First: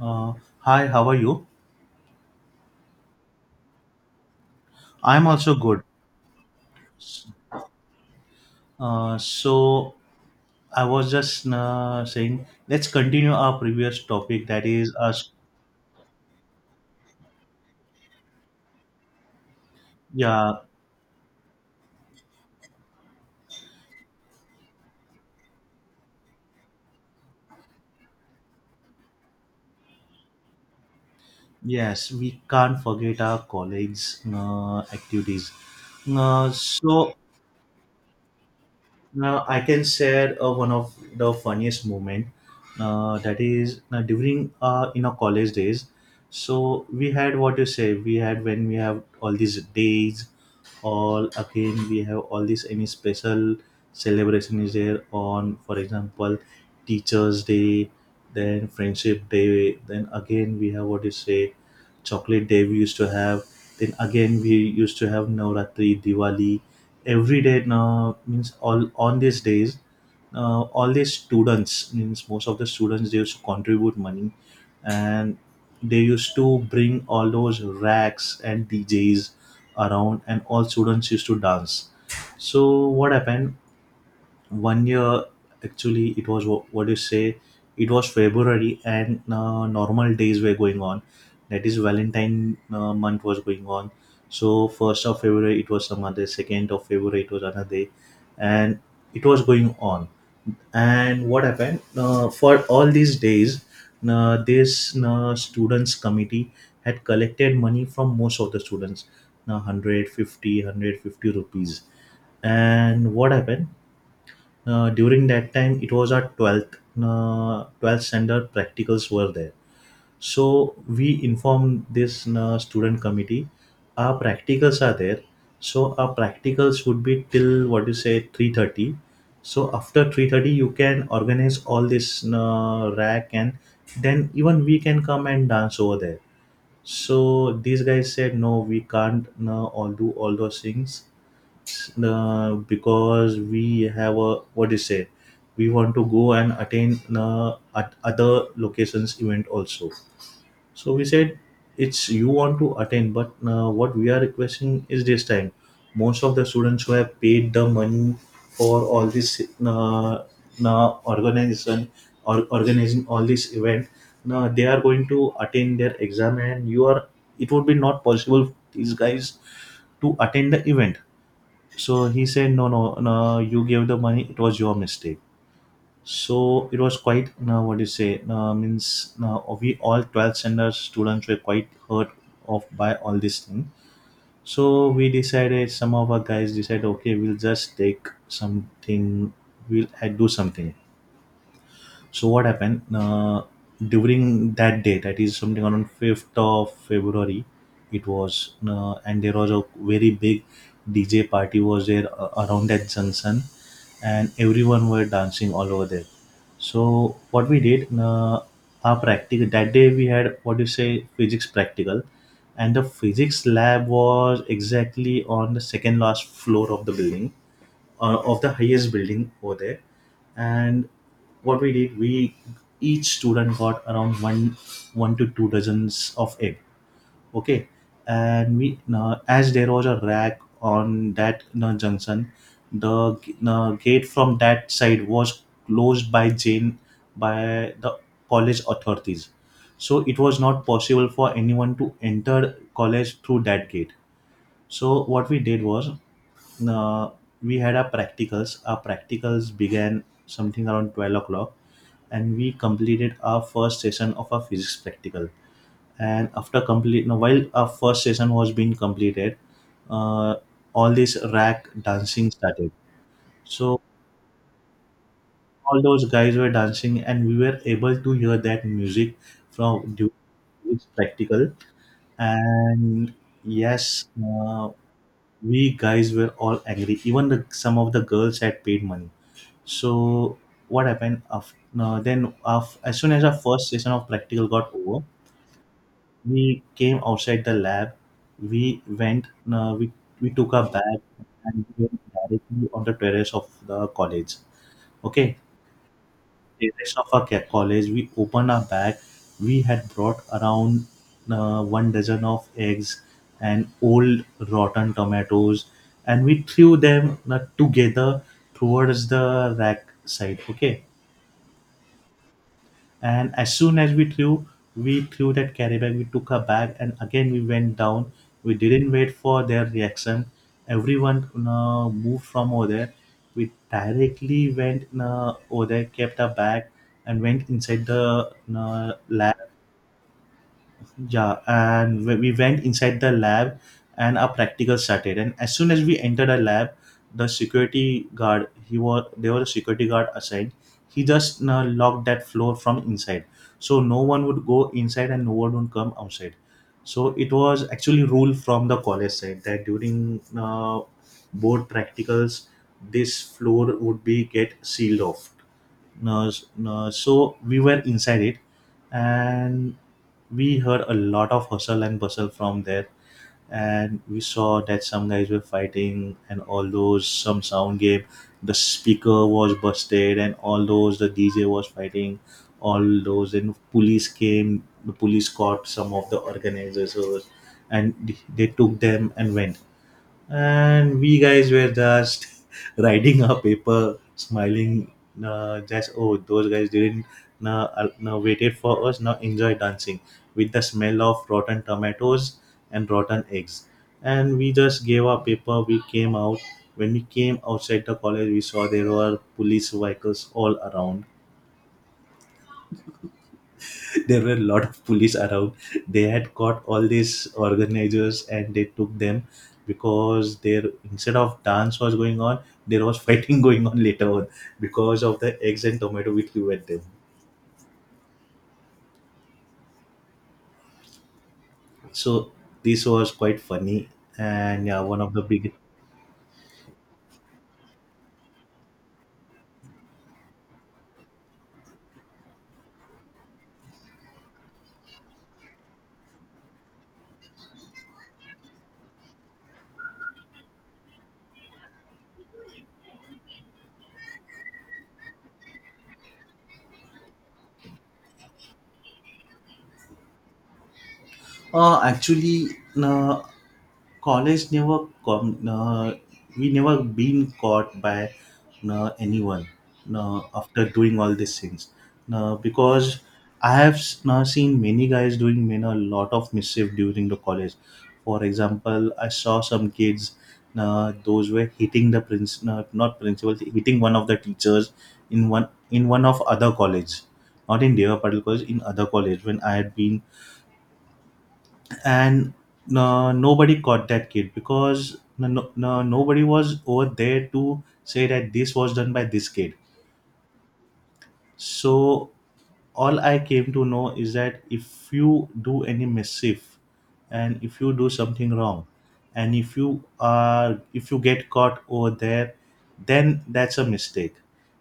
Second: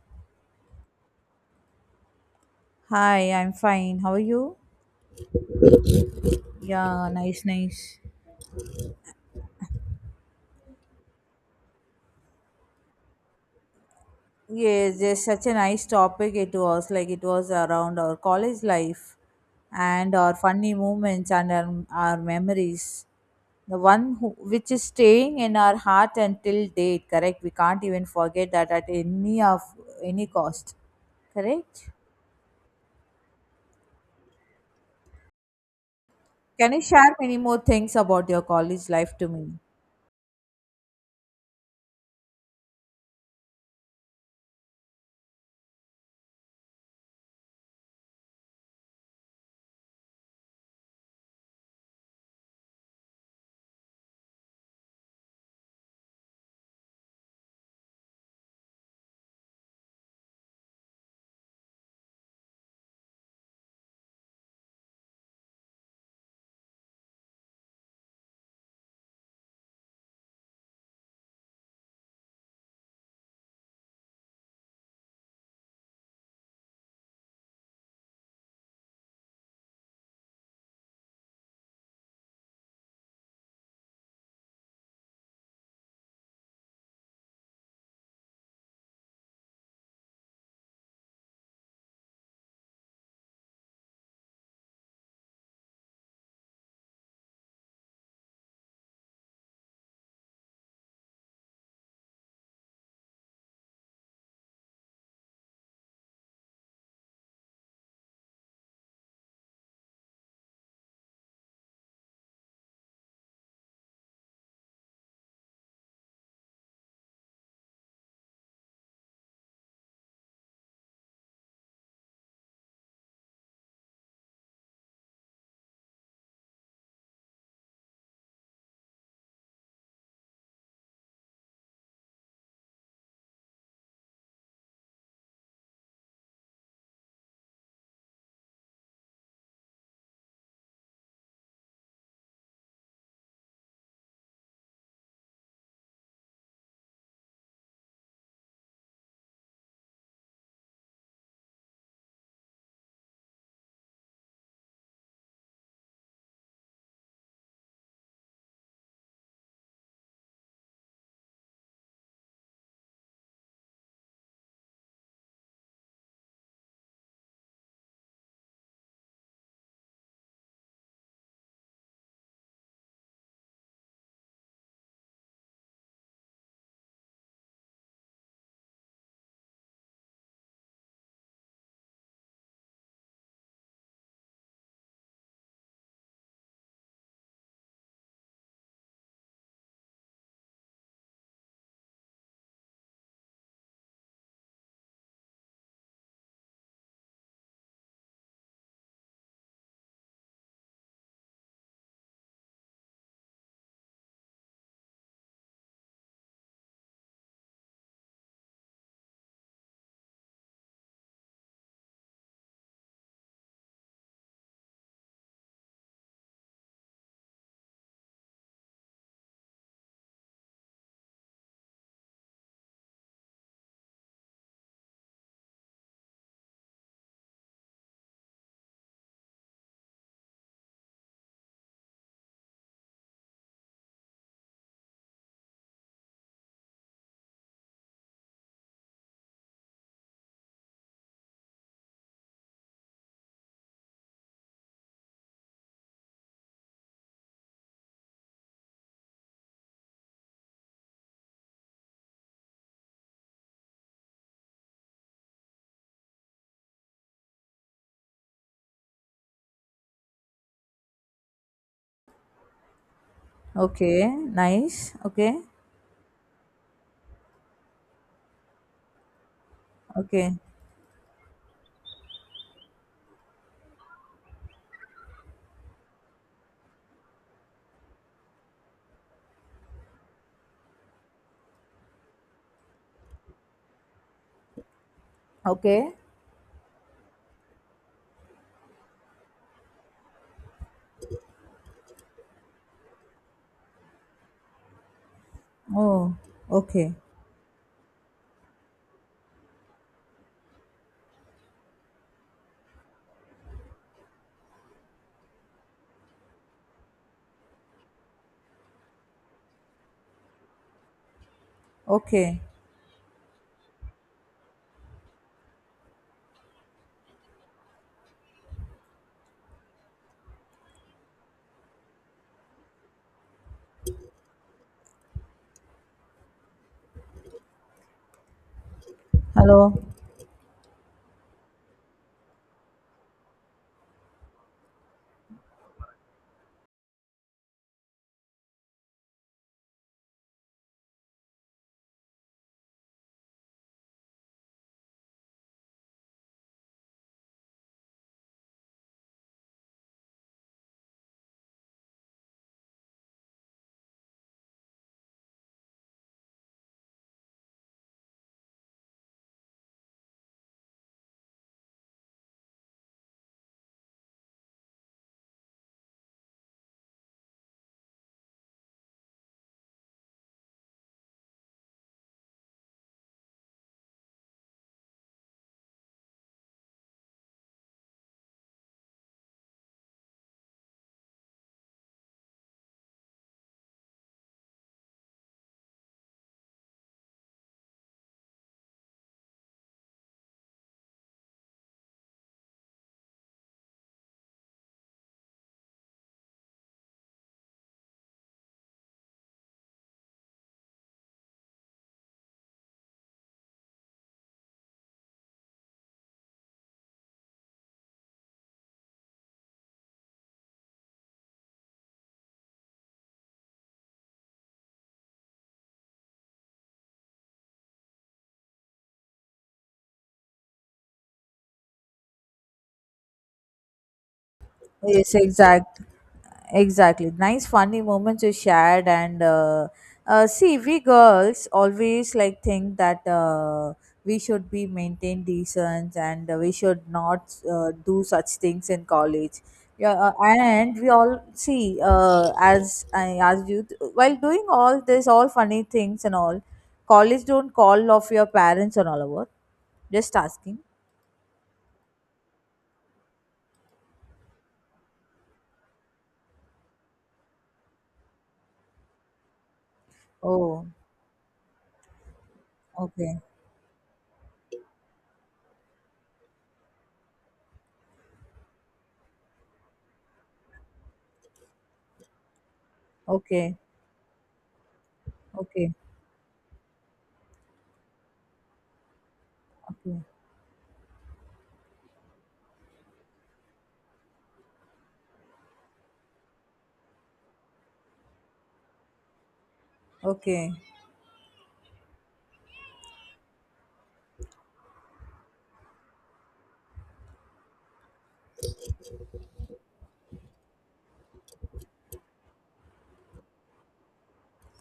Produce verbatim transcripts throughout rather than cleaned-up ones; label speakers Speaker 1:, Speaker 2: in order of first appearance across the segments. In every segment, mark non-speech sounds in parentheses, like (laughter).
Speaker 1: Uh, hi, how are you?
Speaker 2: Hi, I'm fine. How are you?
Speaker 1: I'm also good.
Speaker 2: Yeah, yeah, nice, nice.
Speaker 1: Uh, so I was just uh, saying, let's continue our previous topic. That is
Speaker 2: Yes, just
Speaker 1: us.
Speaker 2: such a nice topic it was. Like it was around our college life and our
Speaker 1: Yeah,
Speaker 2: funny moments and our, our memories. The one who, which is staying in our heart until date, correct? We can't even forget that at any of any cost, correct?
Speaker 1: yes, we can't forget our colleagues' uh, activities. Uh,
Speaker 2: Can you
Speaker 1: so
Speaker 2: share many more things about your college life to
Speaker 1: now
Speaker 2: me?
Speaker 1: I can share uh, one of the funniest moment. Uh, that is uh, during uh, in our college days. So we had what you say. We had when we have all these days, all again we have all these any special celebration is there on, for example, Teachers Day, then Friendship Day, then again we have what you say, Chocolate Day. We used to have. Then again we used to have Navratri, Diwali every day now means all on these days uh, all these students means most of the students they used to contribute money and they used to bring all those racks and djs around and all students used to dance. So what happened one year? Actually, it was wha- what do you say, it was february and uh, normal days were going on. That is valentine uh, month was going on. So first of february it was some other, second of february it was another day, and it was going on. And what happened, uh, for all these days uh, this uh, students committee had collected money from most of the students, uh, one hundred fifty rupees. And what happened, uh, during that time, it was our twelfth, uh, twelfth standard practicals were there. So we informed this uh, student committee, our practicals are there. So our practicals would be till what you say three thirty. So after three thirty, you can organize all this uh, rack and then even we can come and dance over there. So these guys said, no, we can't uh, all do all those things uh, because we have a what do you say, we want to go and attain uh, at other locations event also. So we said it's you want to attain, but uh, what we are requesting is this time most of the students who have paid the money for all this uh, uh, organization or organizing all this event, now they are going to attain their exam and you are, it would be not possible for these guys to attend the event. So he said, no, no, no, you gave the money. It was your mistake. So it was quite, now what do you say, uh, means now we all twelfth standard students were quite hurt off by all this thing. So we decided, some of our guys decided, okay, we'll just take something, we'll uh, do something. So what happened, uh, during that day? That is something around fifth of February. It was uh, and there was a very big D J party was there uh, around that junction, and everyone were dancing all over there. So what we did, uh, our practical that day we had what do you say physics practical, and the physics lab was exactly on the second last floor of the building uh, of the highest building over there. And what we did, we each student got around one, one to two dozens of egg. Okay. And we now as there was a rack on that you junction, the uh, gate from that side was closed by jane by the college authorities. So it was not possible for anyone to enter college through that gate. So what we did was, uh, we had our practicals. Our practicals began something around twelve o'clock and we completed our first session of our physics practical. And after complete, now while our first session was being completed, uh, all this rack dancing started. So
Speaker 2: Okay, nice. Okay,
Speaker 1: all those guys were dancing, and we were able to hear that music from during
Speaker 2: okay,
Speaker 1: this practical. And yes, uh, we guys were all angry, even the, some of the girls had paid money. So what happened after no, then af as soon as our first session of practical got over,
Speaker 2: okay.
Speaker 1: we came outside the lab. We went no, we, we took our bag and we went directly on the terrace of the college. Okay,
Speaker 2: Oh,
Speaker 1: the
Speaker 2: okay.
Speaker 1: rest of our ca- college, we opened our bag. We had brought around uh, one dozen of eggs and old rotten tomatoes, and we threw them uh, together towards the rack side. Okay,
Speaker 2: Okay.
Speaker 1: and as soon as we threw, we threw that carry bag, we took her bag, and again we went down. We didn't wait for their reaction. Everyone uh, moved from over there. We directly went uh, over there, kept our bag, and went inside the uh, lab.
Speaker 2: Hello.
Speaker 1: Yeah, and we we went inside the lab and our practical started. And as soon as we entered the lab, the security guard, he was, there was a security guard assigned, he just uh, locked that floor from inside, so no one would go inside and no one would come outside. So it was actually rule from the college side that during uh, board practicals this floor would be get sealed off. No, s- no, so we were inside it. And we heard a lot of hustle and bustle from there, and we saw that some guys were fighting and all those some sound game, the speaker was busted and all those, the dj was fighting, all those, and police came, the police caught some of the organizers and they took them and went. And we guys were just (laughs) writing our paper smiling. Uh, just oh, those guys didn't uh, uh, no, waited for us now enjoy dancing with the smell of rotten tomatoes and rotten eggs. And we just gave our paper, we came out. When we came outside the college, we saw there were police vehicles all around. There were a lot of police around. They had caught all these organizers and they took them, because there instead of dance was going on, there was fighting (laughs) going on later on because of the eggs and tomato which we were them. So this was quite funny and yeah, one of
Speaker 2: Yes,
Speaker 1: the big.
Speaker 2: exact. Exactly. Nice funny moments you shared and uh, uh, see, we girls always like think that uh, we should be maintained decent and uh, we should not uh, do such things in college. Yeah, uh, and we all see, uh, as I asked you, while doing all this, all funny things and all, college don't call off your parents and all over. Just asking.
Speaker 1: Uh, actually, no, college never come. Uh, we never been caught by uh, anyone uh, after
Speaker 2: Oh,
Speaker 1: doing all these things. Uh, because
Speaker 2: okay.
Speaker 1: I have s- uh, seen many guys doing many a lot of mischief during the college. For example, I saw some kids. Uh, those were hitting the prince, uh, not principal,
Speaker 2: Okay.
Speaker 1: hitting one of the teachers in one
Speaker 2: Okay,
Speaker 1: in one of other college, not in Deva Patel college, in other college when I had been.
Speaker 2: okay,
Speaker 1: And no, nobody caught that kid because no, no, no- nobody was over there to say that this was done by this kid.
Speaker 2: okay.
Speaker 1: So all I came to know is that if you do any mischief and if you do something wrong and if you are, if you get caught over there, then that's a mistake.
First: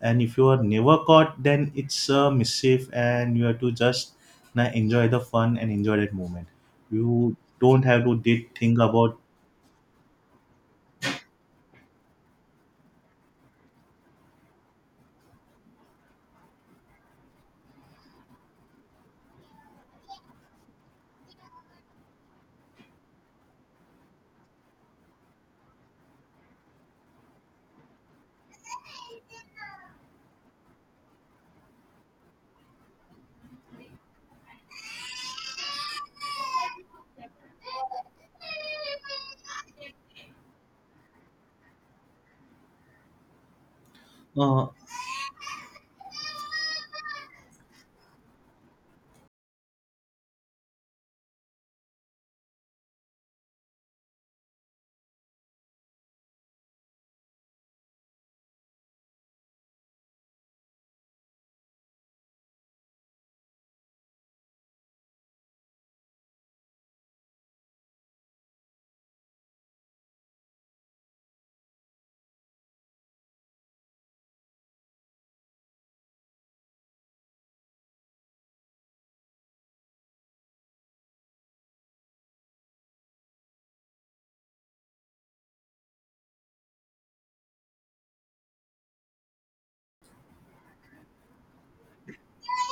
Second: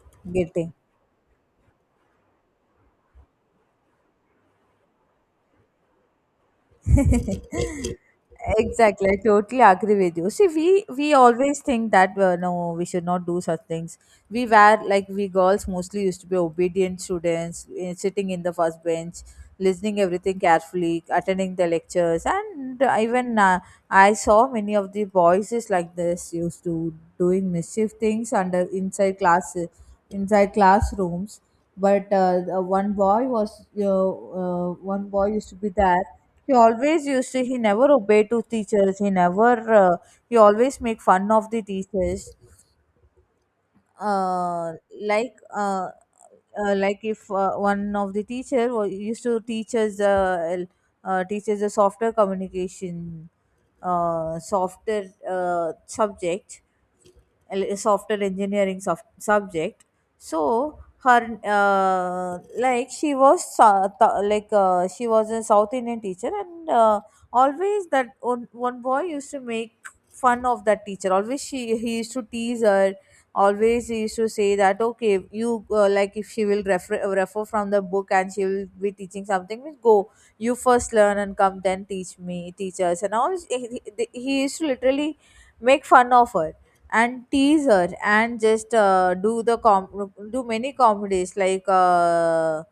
Speaker 1: And if you are
Speaker 2: Getting.
Speaker 1: never caught, then it's a mischief and you have to just na, enjoy the fun and enjoy that moment. You
Speaker 2: (laughs)
Speaker 1: don't have to did think
Speaker 2: Exactly,
Speaker 1: about
Speaker 2: I totally agree with you. See, we we always think that uh, no, we should not do such things. We were like, we girls mostly used to be obedient students, eh, sitting in the first bench, listening everything carefully, attending the lectures, and even uh, I saw many of the boys is like this used to doing mischief things under inside class, inside classrooms. But uh, the one boy was uh, uh, one boy used to be there. He always used to, he never obeyed to teachers. He never, uh, he always make fun of the teachers.
Speaker 1: uh,
Speaker 2: Uh, like, uh, uh, like if uh, one of the teacher wa- used to teach us, uh, uh, teach us a softer communication, uh, softer uh, subject, l- software engineering soft- subject. So her, uh, like she was so- th- like uh, she was a south Indian teacher, and uh, always that one, one boy used to make fun of that teacher. Always she, he used to tease her. Always he used to say that okay, you, uh, like if she will refer refer from the book and she will be teaching something means go, you first learn and come then teach me teachers and all. He, he he used to literally make fun of her and teaser, and just uh, do the com- do many comedies. Like, uh,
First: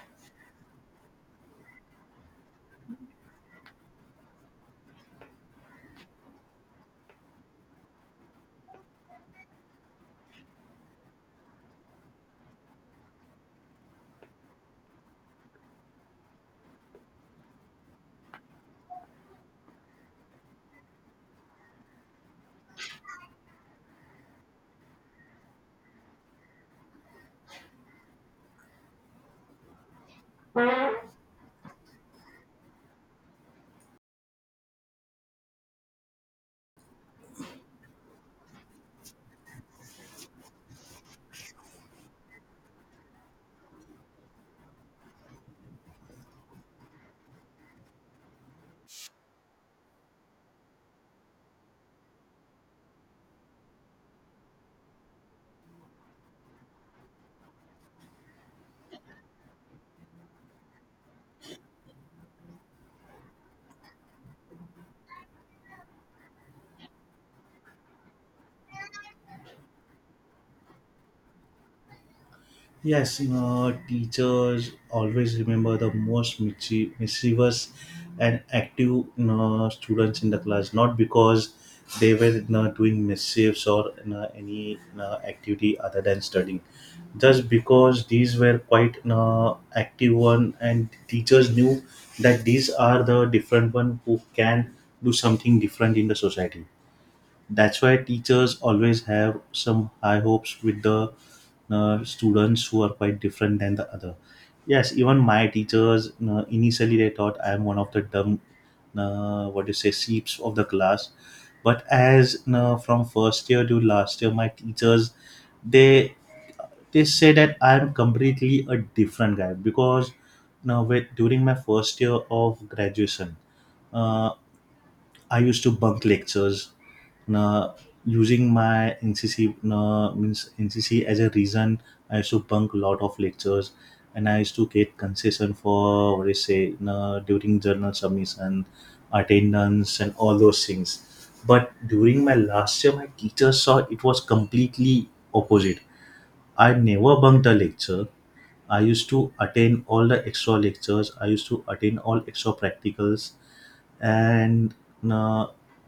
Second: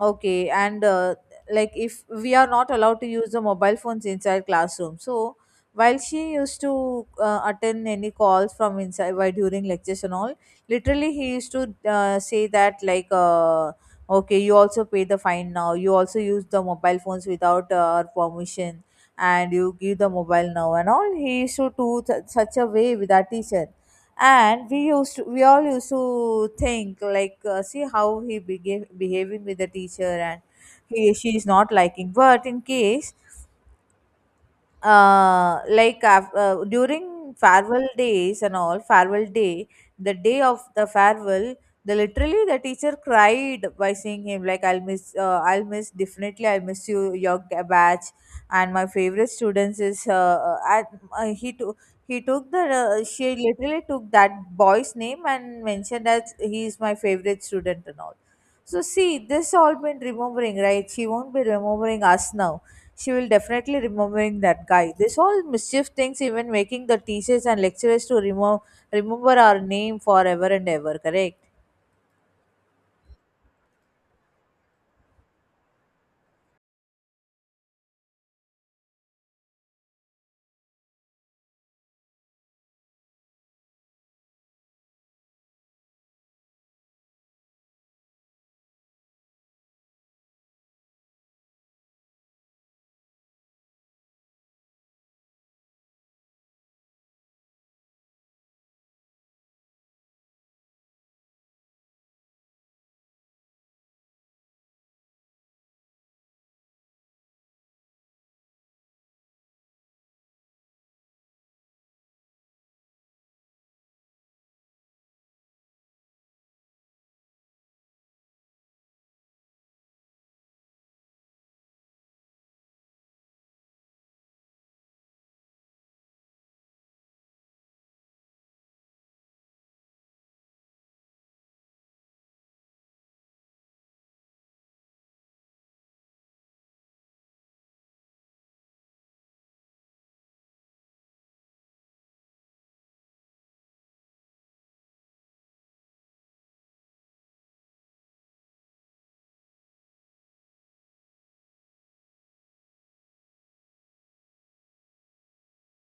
Speaker 2: okay, and uh, like if we are not allowed to use the mobile phones inside classroom, so while she used to uh, attend any calls from inside while during lectures and all, literally he used to uh, say that like, uh, okay, you also pay the fine now, you also use the mobile phones without uh, our permission, and you give the mobile now and all. He used to do th- such a way with our teacher. And we used to, we all used to think like, uh, see how he behave, behaving with the teacher, and he, she is not liking. But in case, uh, like af- uh, during farewell days and all, farewell day, the day of the farewell, the literally the teacher cried by saying him like, I'll miss, uh, I'll miss, definitely I'll miss you, your g- batch, and my favorite students is uh, uh, at, uh, he took, he took the uh, she literally took that boy's name and mentioned that he is my favorite student and all. So see, this all been remembering, right? She won't be remembering us now. She will definitely remembering that guy. This all mischief things even making the teachers and lecturers to remember remember our name forever and ever, correct?
Speaker 1: yes, you know, teachers always remember the most mischie- mischievous and active, you know, students in the class, not because they were, you know, doing mischiefs or, you know, any, you know, activity other than studying. Just because these were quite, you know, active one, and teachers knew that these are the different one who can do something different in the society. That's why teachers always have some high hopes with the uh, students who are quite different than the other. Yes, even my teachers uh, initially they thought I am one of the dumb, uh, what do you say, sheeps of the class. But as uh, from first year to last year, my teachers they they say that I am completely a different guy. Because now with during my first year of graduation, uh, I used to bunk lectures, na, using my N C C na, means N C C as a reason. I used to bunk a lot of lectures, and I used to get concession for what do you say na, during journal submission, attendance, and all those things. But during my last year, my teacher saw it was completely opposite. I never bunked a lecture. I used to attend all the extra lectures. I used to attend all extra practicals, and uh,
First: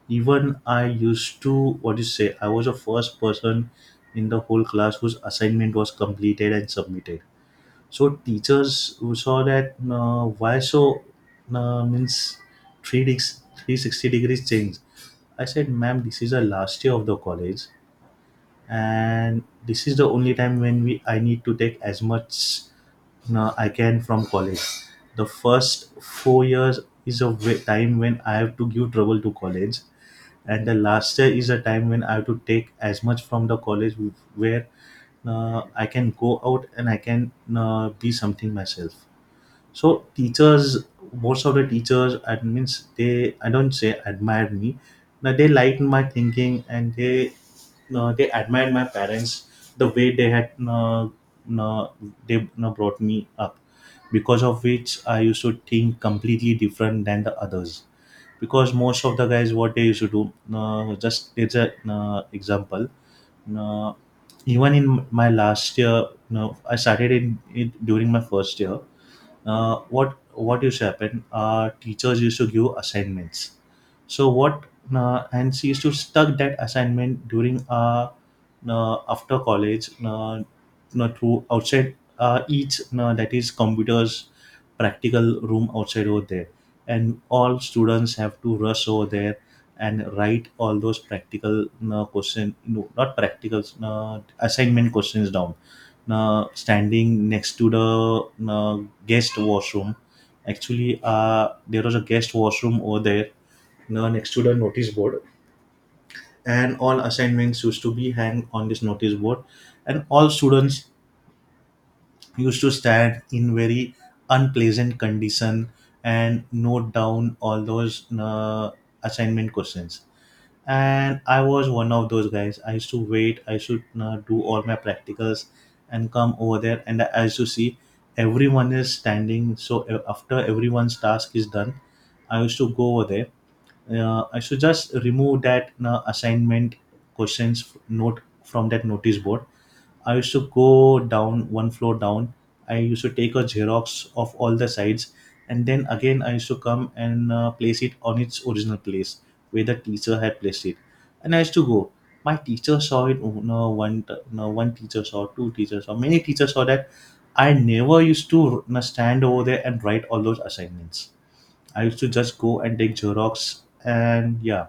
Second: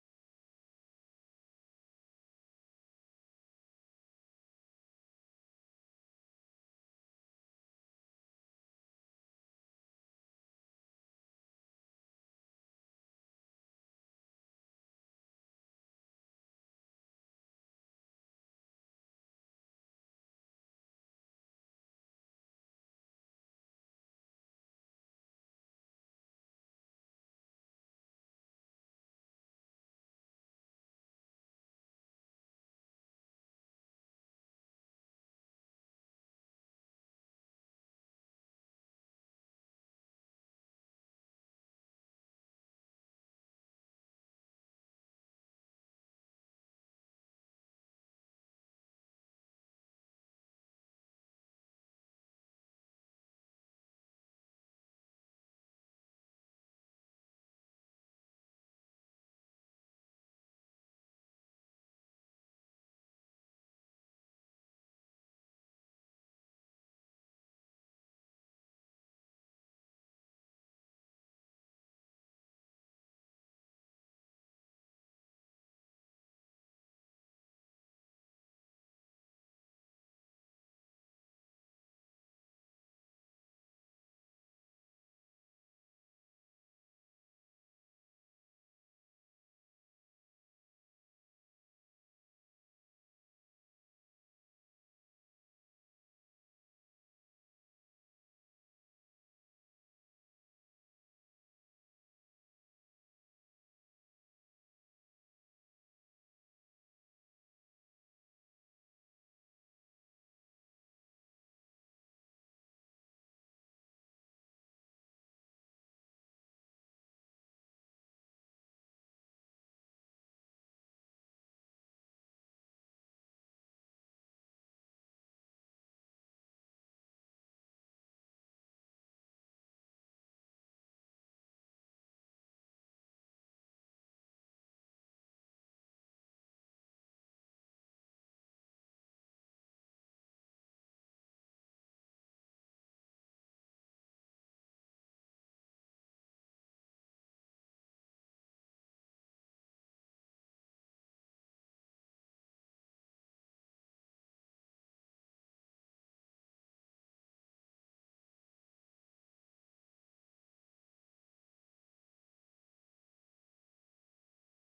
Speaker 1: even I used to what you say. I was the first person in the whole class whose assignment was completed and submitted. So teachers saw that uh, why so uh, means three deg- three hundred sixty degrees change. I said, ma'am, this is the last year of the college and this is the only time when we I need to take as much no, I can from college. The first four years is a wa- time when I have to give trouble to college, and the last year is a time when I have to take as much from the college where uh, I can go out and I can uh, be something myself. So teachers, most of the teachers, admins, they I don't say admired me, but they liked my thinking, and they no, they admired my parents, the way they had no, no, they no, brought me up, because of which I used to think completely different than the others. Because most of the guys, what they used to do, uh, just it's an uh, example. uh, Even in my last year, no, I started in it during my first year. uh, what what used to happen? Uh, teachers used to give assignments. So what, uh, and she used to stuck that assignment during uh, uh after college, uh, uh, through outside, uh, each, uh, that is computers practical room outside over there. And all students have to rush over there and write all those practical uh, question, no, not practicals, uh, assignment questions down, uh, standing next to the uh, guest washroom. Actually, uh, there was a guest washroom over there, uh, next to the notice board, and all assignments used to be hang on this notice board, and all students used to stand in very unpleasant condition and note down all those uh, assignment questions. And I was one of those guys. I used to wait. I should uh, do all my practicals and come over there, and I used to see everyone is standing, so uh, after everyone's task is done, I used to go over there. uh, I should just remove that uh, assignment questions note from that notice board. I used to go down one floor down. I used to take a Xerox of all the sides, and then again I used to come and uh, place it on its original place where the teacher had placed it. And I used to go. My teacher saw it. Oh, No one, t- no one teacher saw. Two teachers saw. Many teachers saw that. I never used to you stand over there and write all those assignments. I used to just go and take Xerox, and yeah,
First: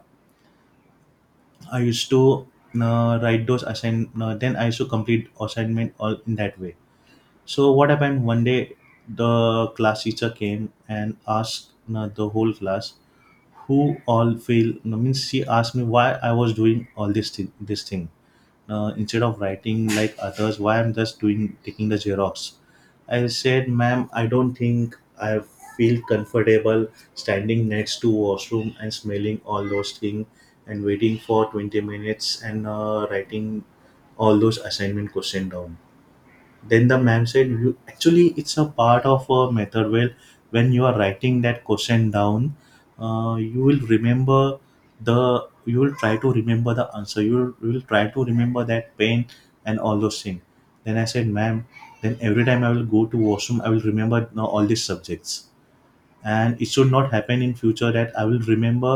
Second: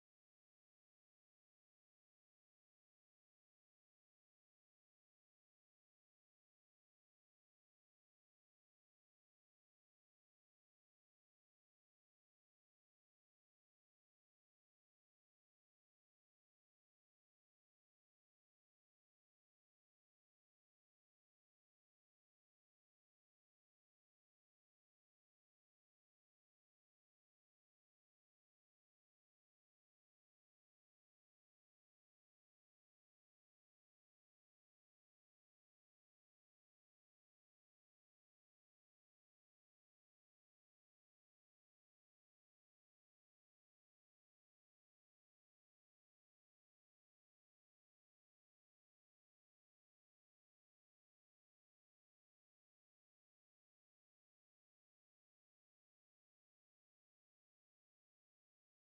Speaker 1: I used to uh, write those assign. Uh, then I used to complete assignment all in that way. So what happened one day? The class teacher came and asked uh, the whole class who all fail. I mean, she asked me why I was doing all this thing this thing, uh, instead of writing like others, why I'm just doing taking the Xerox. I said, ma'am, I don't think I feel comfortable standing next to washroom and smelling all those things and waiting for twenty minutes and uh, writing all those assignment question down. Then the ma'am said, you, actually, it's a part of a method. Well, when you are writing that question down, uh, you will remember the, you will try to remember the answer. You will, you will try to remember that pain and all those things. Then I said, ma'am, then every time I will go to washroom, I will remember now all these subjects, and it should not happen in future that I will remember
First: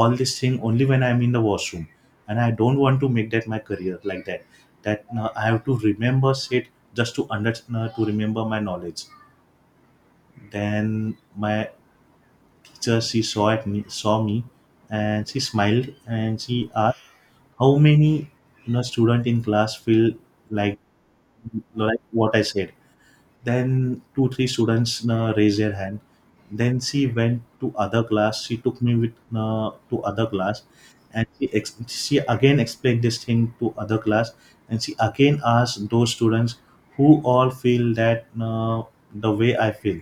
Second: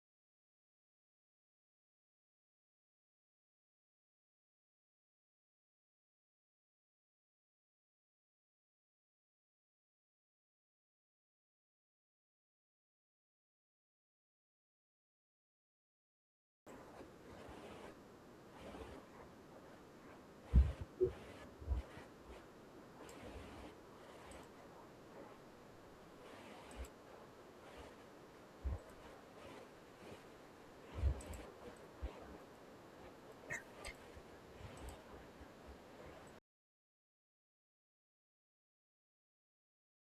Speaker 1: all this thing only when I'm in the washroom, and I don't want to make that my career like that, that uh, I have to remember shit just to under uh, to remember my knowledge. Then my teacher, she saw at me saw me, and she smiled, and she asked how many you know student in class feel like like what I said. Then two, three students uh, raise their hand. Then she went to other class. She took me with uh, to other class, and she ex- she again explained this thing to other class, and she again asked those students who all feel that, uh, the way I feel.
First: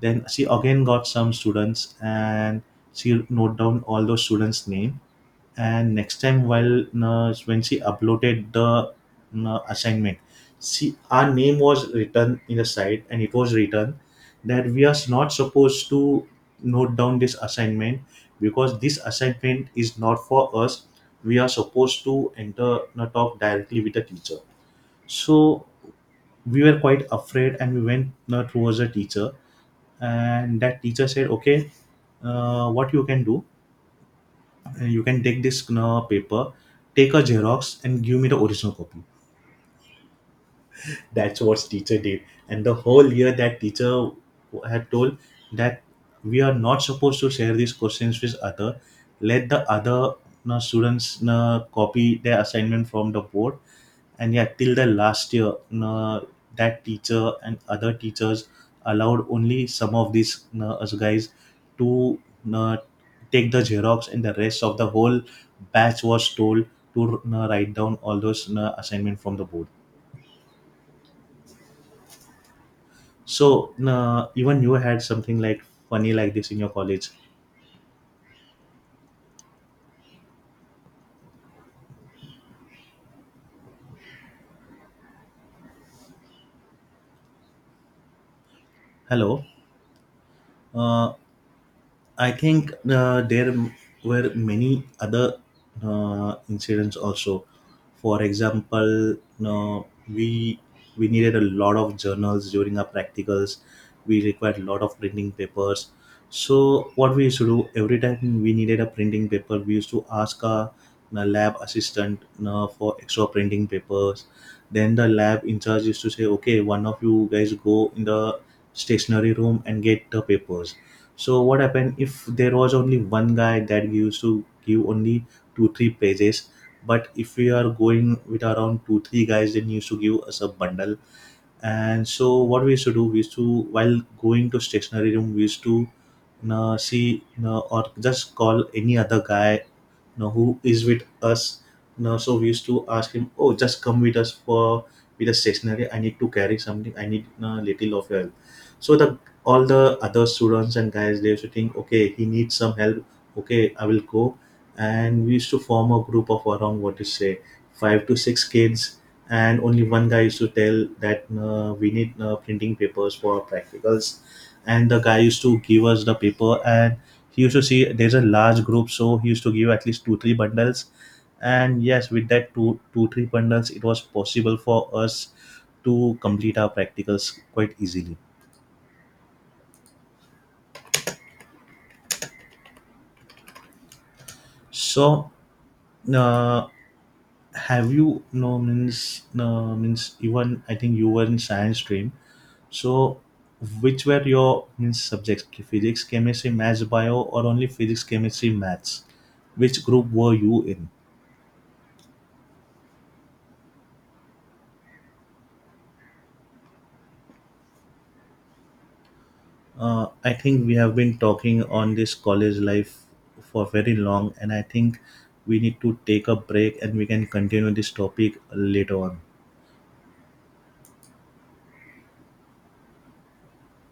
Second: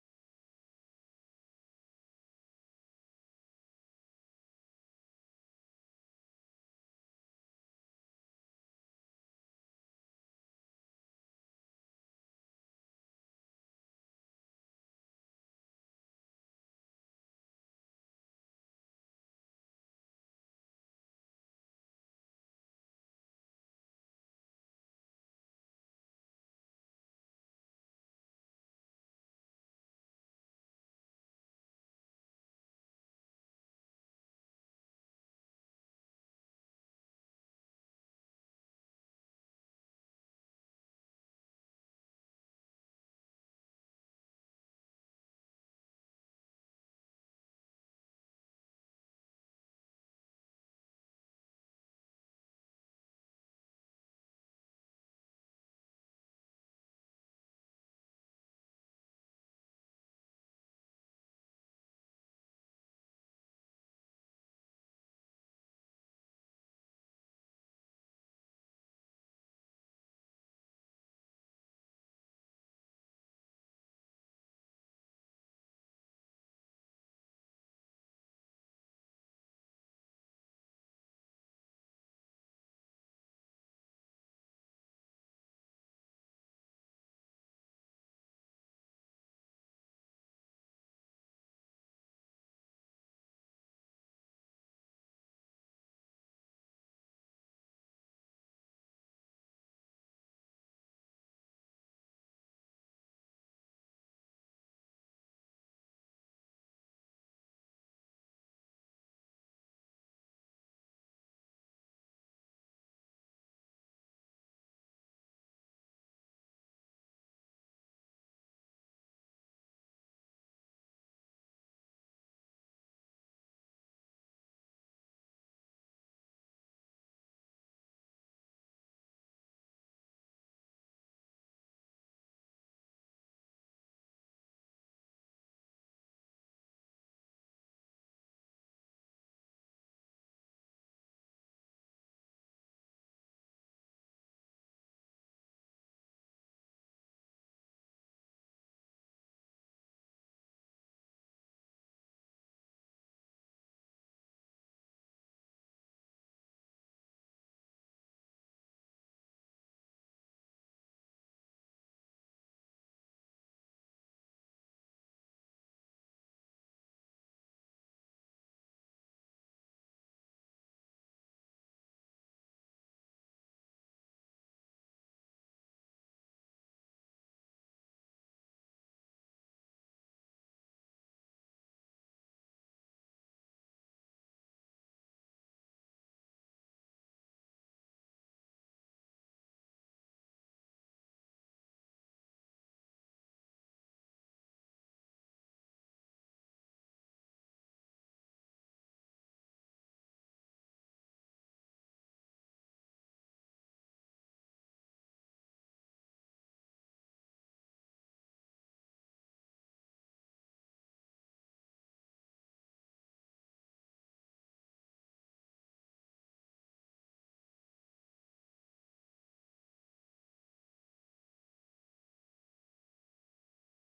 Speaker 1: Then she again got some students, and she wrote down all those students' name. And next time while uh, when she uploaded the uh, assignment, she our name was written in the site, and it was written that we are not supposed to note down this assignment, because this assignment is not for us. We are supposed to enter uh, talk directly with the teacher. So we were quite afraid, and we went uh, towards the teacher, and that teacher said, okay, uh, what you can do, and you can take this uh, paper, take a Xerox and give me the original copy. That's what teacher did. And the whole year that teacher had told that we are not supposed to share these questions with other. Let the other uh, students uh, copy their assignment from the board. And yeah, till the last year, you know, that teacher and other teachers allowed only some of these, you know, us guys, to you know, take the Xerox, and the rest of the whole batch was told to you know, write down all those you know, assignment from the board. So, you know, even you had something like funny like this in your college? Hello. uh, I think uh, there m- were many other uh, incidents also. For example, uh, we we needed a lot of journals during our practicals. We required a lot of printing papers. So what we used to do, every time we needed a printing paper, we used to ask our uh, lab assistant uh, for extra printing papers. Then the lab in charge used to say, "Okay, one of you guys go in the stationery room and get the papers." So what happened, if there was only one guy, that we used to give only two three pages. But if we are going with around two three guys, then you used to give us a bundle. And so what we used to do, we used to, while going to stationery room, we used to uh, see, uh, or just call any other guy, you know who is with us now. So we used to ask him, oh, just come with us for with a stationery, I need to carry something, I need a little of help. So the all the other students and guys, they used to think, okay, he needs some help, okay, I will go. And we used to form a group of around, what to say, five to six kids. And only one guy used to tell that uh, we need uh, printing papers for our practicals, and the guy used to give us the paper, and he used to see there's a large group, so he used to give at least two three bundles. And yes, with that two two three bundles, it was possible for us to complete our practicals quite easily. So uh, have you no means no means even, I think you were in science stream, so which were your means subjects? Physics, chemistry, maths, bio, or only physics, chemistry, maths? Which group were you in? uh, I think we have been talking on this college life for very long, and I think we need to take a break, and we can continue this topic later on.